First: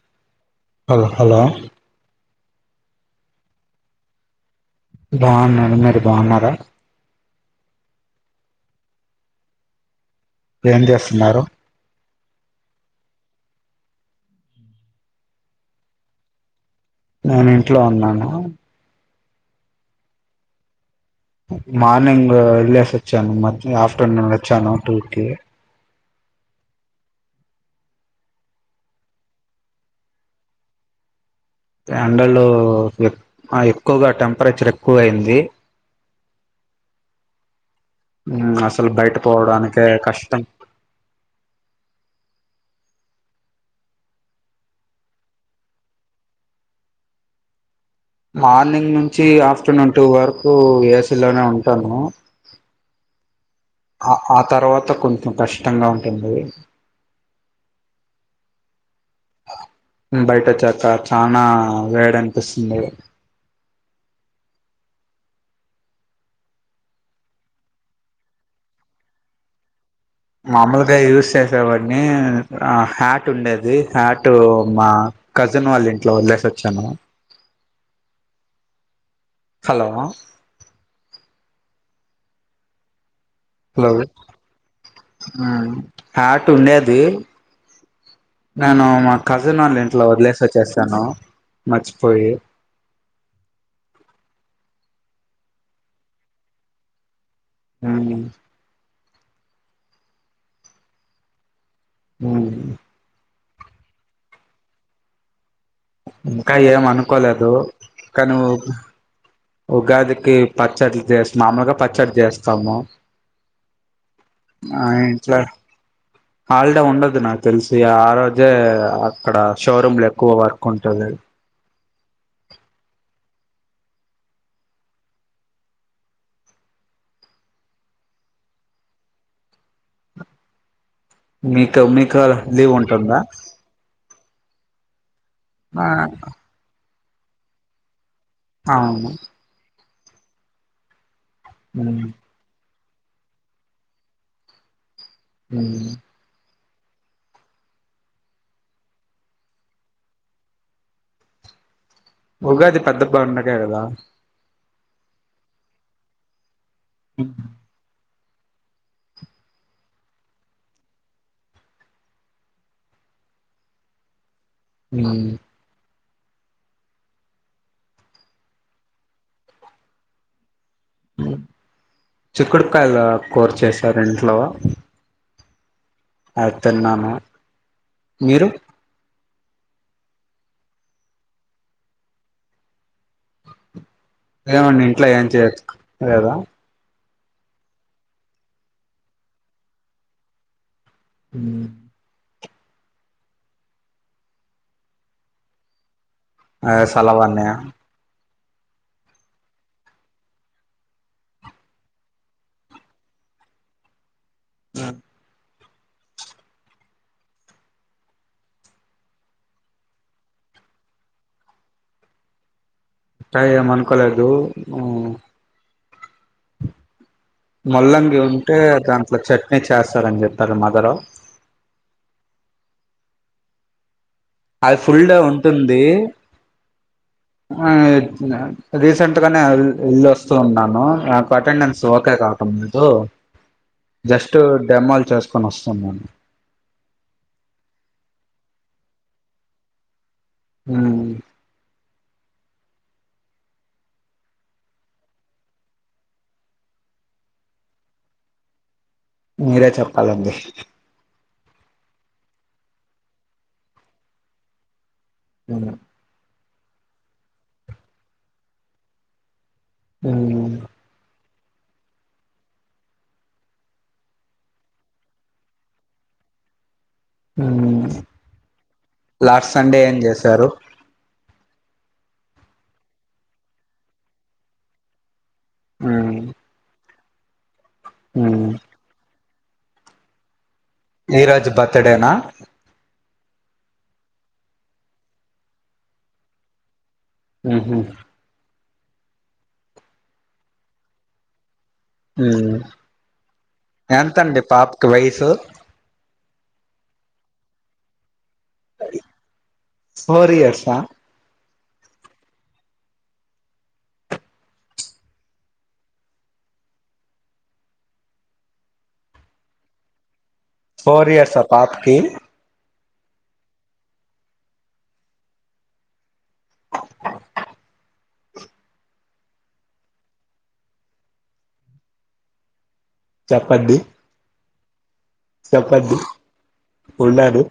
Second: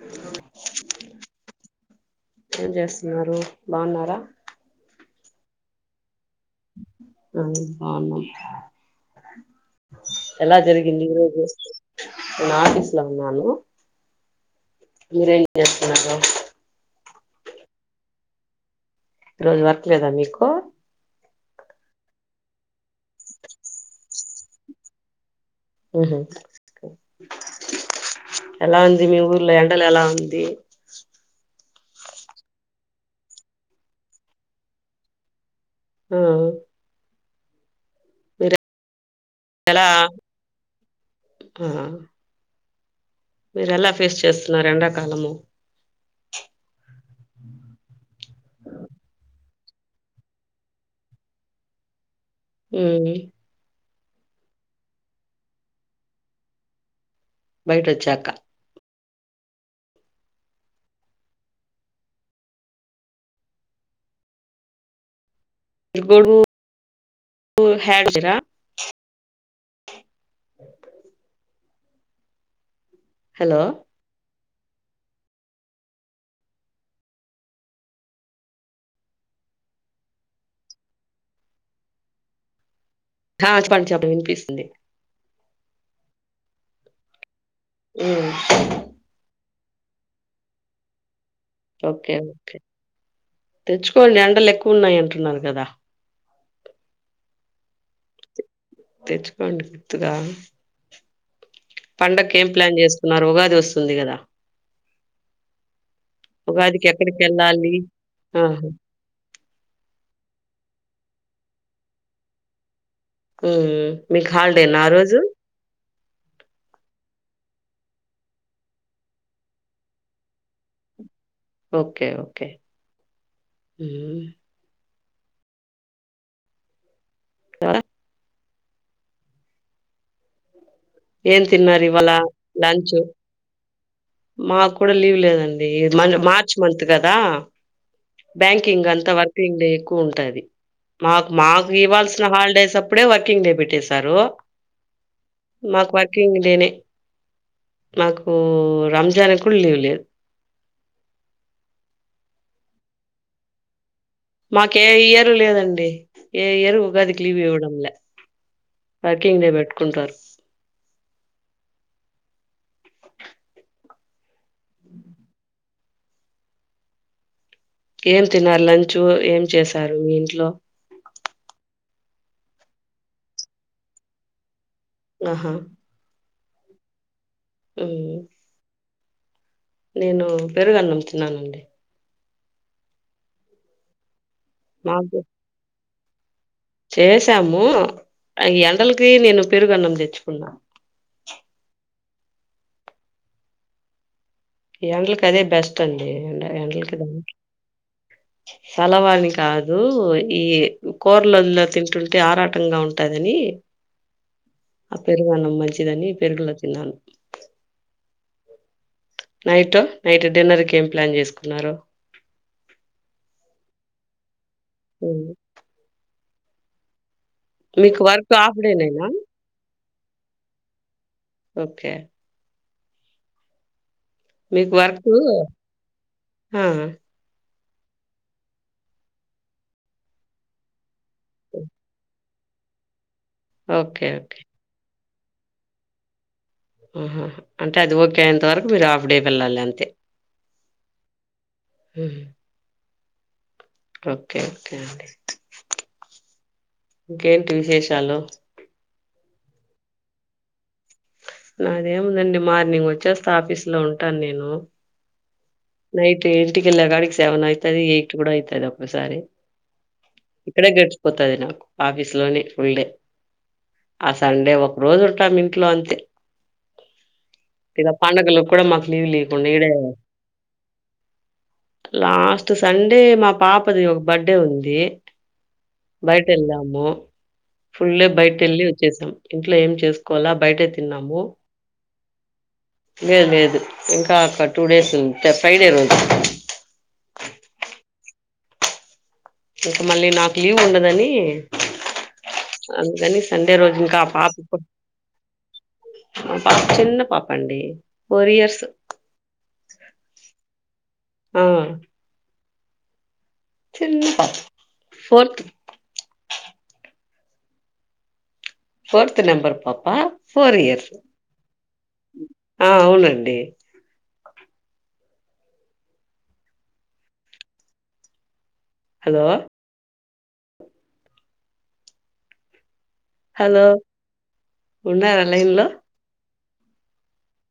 Hello [inaudible] hello hello ఏం చేస్తున్నారు బాగున్నారా బాగున్నాను మీరు బాగున్నారా అ అవును ఎలా ఏం జరిగింది చేస్తున్నారు ఈరోజు నేను ఆఫీస్ లో ఉన్నాను మీరే చేస్తున్నారు నేను ఇంట్లో ఉన్నాను ఈ రోజు వర్క్ లేదా మీకు మార్నింగ్ ఎల్లేసి వచ్చాను మ ఆఫ్టర్నూన్ వచ్చాను టూకి హ్మ్ హు ఎలా ఉంది మీ ఊర్లో ఎండలు ఎలా ఉంది ఎక్కువ ఎక్కువగా టెంపరేచర్ ఎక్కువ అయింది హ్మ్ హ్మ్ అసలు బయట ఎలా పోవడానికే కష్టం ఆ మీరు ఎలా ఫేస్ చేస్తున్నారు ఎండాకాలము మార్నింగ్ నుంచి ఆఫ్టర్నూన్ టూ వరకు ఏసీలోనే ఉంటాను హ్మ్ ఆ ఆ తర్వాత కొంచెం కష్టంగా ఉంటుంది బయట వచ్చాక బయట వచ్చాక చనా వేడ అనిపిస్తుంది ఎగుడు హడ్ చేయరా మామలుగా యూస్ చే సేవాన్ని ఆ హ్యాట్ హలో ఉండేది హ్యాట్ ఇటు మా కజిన్ వాళ్ళ ఇంట్లో వదిలేసి వచ్చాను హలో ఆ చెప్పండి చెప్పండి వినిపిస్తుంది హ్మ్ హ్యట్ ఉండేది ఉమ్, నేను మా అక్క కజిన్నోళ్ల ఇంట్లో వదిలేసి వచ్చేసాను ఓకే మర్చిపోయి ఓకే తెచ్చుకొండి ఎండలు ఎక్కువ ఉన్నాయంట తినాలి కదా హ్మ్ తెచ్చుకోండి గుర్తుగా పండగ కి ఏం ప్లాన్ చేస్తున్నారు ఉగాది వస్ స్తుంది కదా ఇంకా ఏం ఉగాదికి అనుకోలేదు ఎక్కడికెళ్ళాలి కానీ వు ఆహా ఉగాదికి పచ్చడి చేసిన మామూలుగా పచ్చడి చేస్తాము మ్మ్ మీకు హాలిడేనా మా ఆ రోజు ఇంట్లో హల్డే ఉండదు నా తెలిసి ఆ రోజే అక్కడ షోరూమ్లు ఎక్కువ వర్క్ ఉంటది ఓకే ఓకే హు వర ఏం మీకు తిన్నారు ఇవాళ మీకు లీవ్ లంచ్ ఉంటుందా మాకు కూడా లీవ్ లేద ది ఆ మన్ మార్చ్ మంత్ కదా బ్యాంకింగ్ అంత అవును వర్క్ ఏం లే క్కువుంటది మాకు మాకు ఉమ్ ఇవ్వాల్సిన హాలిడేస్ అప్ అప్పుడే వర్కింగ్ డే పెట్టేశారు ఉమ్ మాకు వర్కింగ్ డే నే నాకు రంజాన్ కూడా లీవ్ లేదు ఉగాది పెద్ద పండగే కదా మాకు ఏ ఇయరు లేదండి ఏ ఇయరు ఉగాదికి లివ్ ఇవ్వడం లే పార్కింగ్ దే పెట్టుకుంటారు హు ఏం తిిన్నారు లంచ్ ఏం చేసారు మీ ఇంట్లో చిక్కుడుకాయలు కూర చేసారు ఇంట్లో ఆహా అది తిన్నాను హు మీరు నేను పెరుగన్నం తిన్నానండి ఏమండి ఇంట్లో మాకు ఏం చెస్కో లేదా చేసాము అ ఎండలకి నేను పెరుగన్నం తెచ్చుకున్నా హ ఈ ఎండలకి అదే బెస్ట్ అండ్ ఆ సలవన్న సలవాని కాదు ఈ కూరలలో తింటుంటే ఆరాటంగా ఉంటాదని అ పెరుగన్నం మజ్ ని పెరుగులో తిన్నాను నైట్ నైట్ డిన్నర్ కీ ఏం ప్లాన్ చేసుకున్నారు కా ఏం మనుకొ లేదు అవునా ముల్లంగి వర్క్ ఉంటే హాఫ్ డే నేనా దాంట్లో చట్నీ చేస్ సారని చెప్పారు మధరు ఓకే మీకు అది ఫుల్ వర్క్ ఉంటుంది ఆ ఆ రీసెంట్ గానే వెల్ళొస్తూ ఉన్నాను అటెండన్ ఓకే కా అ ఓకే జస్ట్ డెమాల్ చస్ సుఖ నష్టం మ ఆహ అంటే అది ఓకే అయినంత వరకు మీరు హాఫ్ డే వెళ్ళాలి అంతే అ హ ఓకే ఓకే అండి ఇంకేంటి విశేషాలు మీరే చెప్పాలండి నాదేముందండి మార్నింగ్ వచ్చేస్త ఆఫీస్ లో ఉంటాను నేను నయితే ఏ ఇటికి ఎల్ గడికి సవెన్ అయితయిది ఎయిట్ కూడా అయితాయిది ఒప్పు సారి ఇక్కడే గడిచిపోతది నాకు ఆఫీస్ లోని ఫుల్ డే ఆ సండే ఒక రోజు ఉట్టా మంట్లో అంతే ఇదా పంండగలు కూడా మాకు లీవ్ లీవకుండా లాస్ట్ ఇడ సండే ఏం చేశారు లాస్ట్ సండే మా పాపది ఒక బర్త్డే ఉంది బయట ఎలాము ఫుల్ బయట వెళ్ళలి వచ్చేసాం ఇంట్లో ఏం చేసుకోవాల బయటతే నిరాజ్ బాతడి అంటేనా లేదు లేదు ఇంకా అ టూ డేస్ ఫ్రైడే రోజు ఇంకా మళ్ళీ నాకు లీవ్ ఉండదని అందుకని సండే రోజు ఇంకా ఆ పాప ఎంతండి పాపకి వయసు మా పాప చిన్న పాప అండి ఫోర్ ఇయర్స్ సోరిీ అర్సా ఆ చిన్న ఫోర్త్ ఫోర్త్ నంబర్ పాపా ఫోర్ ఇయర్స్రా పాప్కి ఆ అవునండి హలో హలో చెప్పద్ది ఉన్నారాలైన్ లో ఉళారు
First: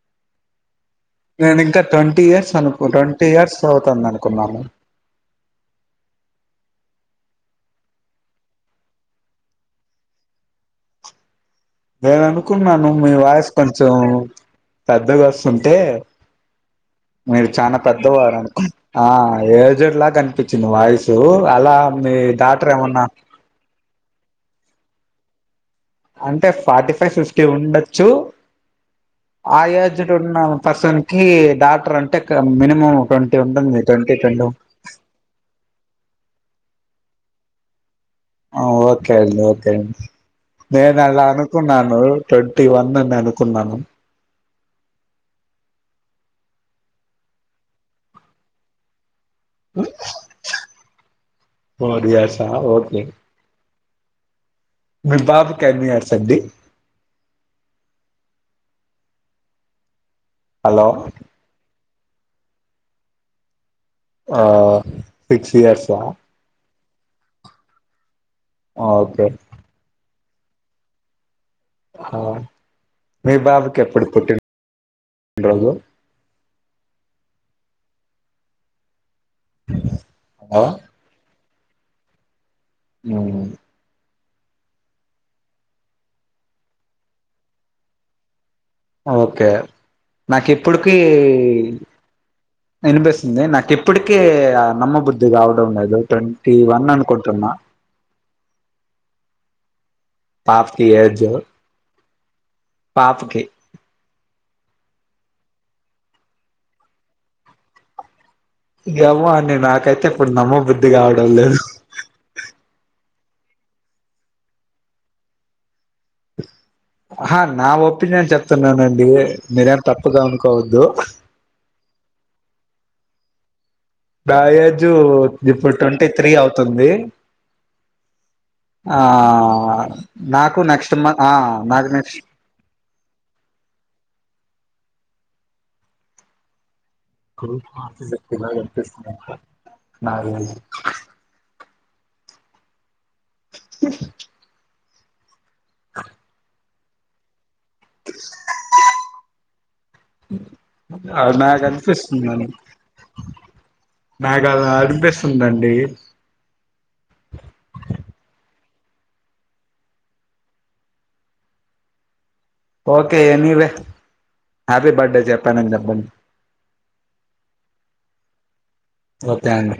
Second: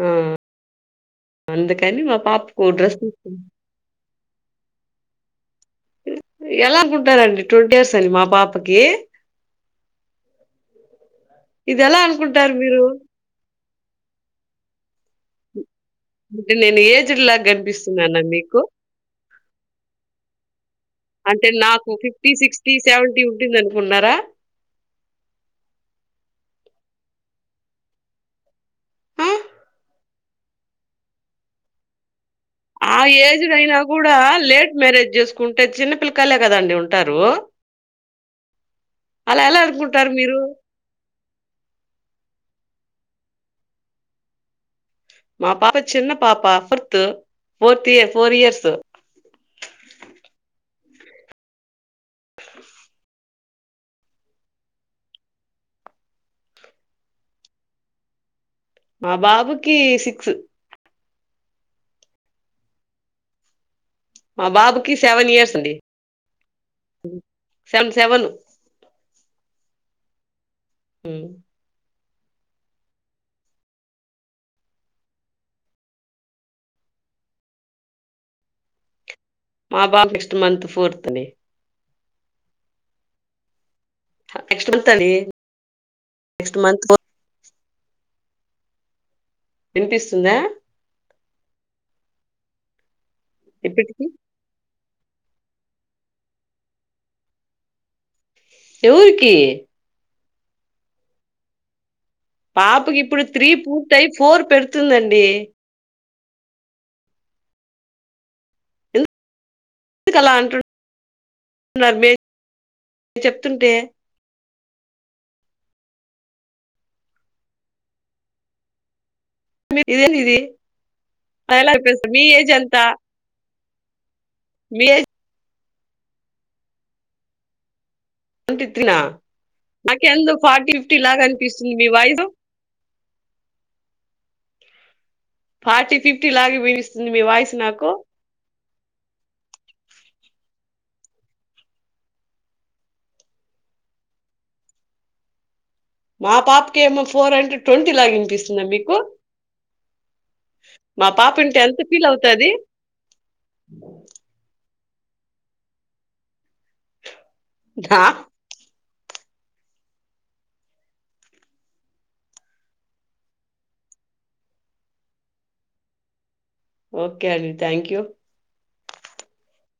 ఆ నేను ఇంకా అందుకని మా ట్వంటీ ఇయర్స్ పాపకు అనుకు డ్రెస్ ట్వంటీ ఇయర్స్ అవుతోంది అనుకున్ కున్నాను ఎలా అనుకుంటారండి ట్వంటీ ఇయర్స్ అని మా పాపకి ఇది ఎలా నేను అనుకుంటారు మీరు అనుకున్నాను మీ వాయసు కొంచెం పెద్దగొస్తున్ అంటే అంటే నేను ఏజ్డ్ లాగా మీరు చాల కనిపిస్తున్నానా పెద్దవార మీకు ఆ ఏజడ్లా కనిపించింది వాయిసు అంటే అలా నాకు మీ డాటర్ ఏమన్నా ఉంటుందనుకున్నారా? అంటే ఫార్టీ ఫైవ్ ఫిఫ్టీ ఉండచ్చు ఆ! ఆఏజ్డ్ ఉన్న పర్సన్ కి డాక్టర్ అంటే మినిమం ఆ ట్వంటీ ఏజ్డ్ అయినా ఉంటుంది కూడా ట్వంటీ ట్వంటీ లేట్ మ్యారేజ్ చేసుకుంటే చిన్న పిల్లకాయలే కదండి ఉంట ఉంటారు ఓకే అండి అలా ఎలా ఓకే అండి అనుకుంటారు మీరు? నేను అలా అనుకున్నాను ట్వంటీ వన్ అని అనుకున్నాను మా పాప చిన్న పాపా fourth fourth year four years four years ఆ ఓకే మీ బాబ కెన్నియర్స్ అండి మా బాబుకి సిక్స్ హలో ఆ మా సిక్స్ ఇయర్స్ ఆ సె సెవన్ ఓకే మ్మ్ ఆ మీ బాబుకి ఎప్పుడు పుట్టిన రోజు మా బాబ నెక్స్ట్ మంత్ హలో ఫోర్త్ని ఉమ్ నెక్స్ట్ మంత్ అండి నెక్స్ట్ మంత్ ఫోర్త్ ఓకే వినిపిస్తుందా నాకు ఇప్పటికీ ఇన్పిస్ట్ ఇంది నాకు ఇప్పటికి? ఇప్పటికీ ఆ నమ్మ బుద్ధి కావడం లేదు ట్వంటీ వన్ అనుకుంటున్నా ఎవరికి పాప కి ఏజ పాపకి ఇప్పుడు త్రీ పూర్తయి ఫోర్ పెడుతు దత్తాండ్ జమనే నాకైతే ఇప్పుడు ఎందుకలా అంటున్ నమ్మబుద్ధి కావడం లేదు మీ చెప్తుంటే ఆ నా ఒపీనియన్ చెప్తున్నానండి మీరేం ఇదే తప్పుగా ఇది అనుకోవద్దు అలాస్త మీ ఏజ్ అంత త న ఏజ్ ఇప్పుడు ట్వంటీ త్రీ అవుతుంది ట్వంటీ త్రీ నా ఆ నాకెందుకు నాకు ఫార్టీ నెక్స్ట్ ఫిఫ్టీ మన్ లాగా అనిపిస్తుంది మీ నాకు నెక్స్ట్ వాయిస్ ఫార్టీ ఫిఫ్టీ లాగే వినిపిస్ మ్మ్ మీ వాయిస్ నాకు [inaudible] కెమో పోరాంటాడ్ ట్వంటీ లాగా ఇనిపిస్తుంద మీకు మా పాప ఇంటే ఎంత ఫీల్ అనిపిస్తుందండి అవుతది పిస్తుందండి గా ఓకే ఎనీవే హ్యాపీ బర్త్డే చెప్పానని చెప్పండి ఓకే అండి థ్యాంక్ యూ ఒకే అండి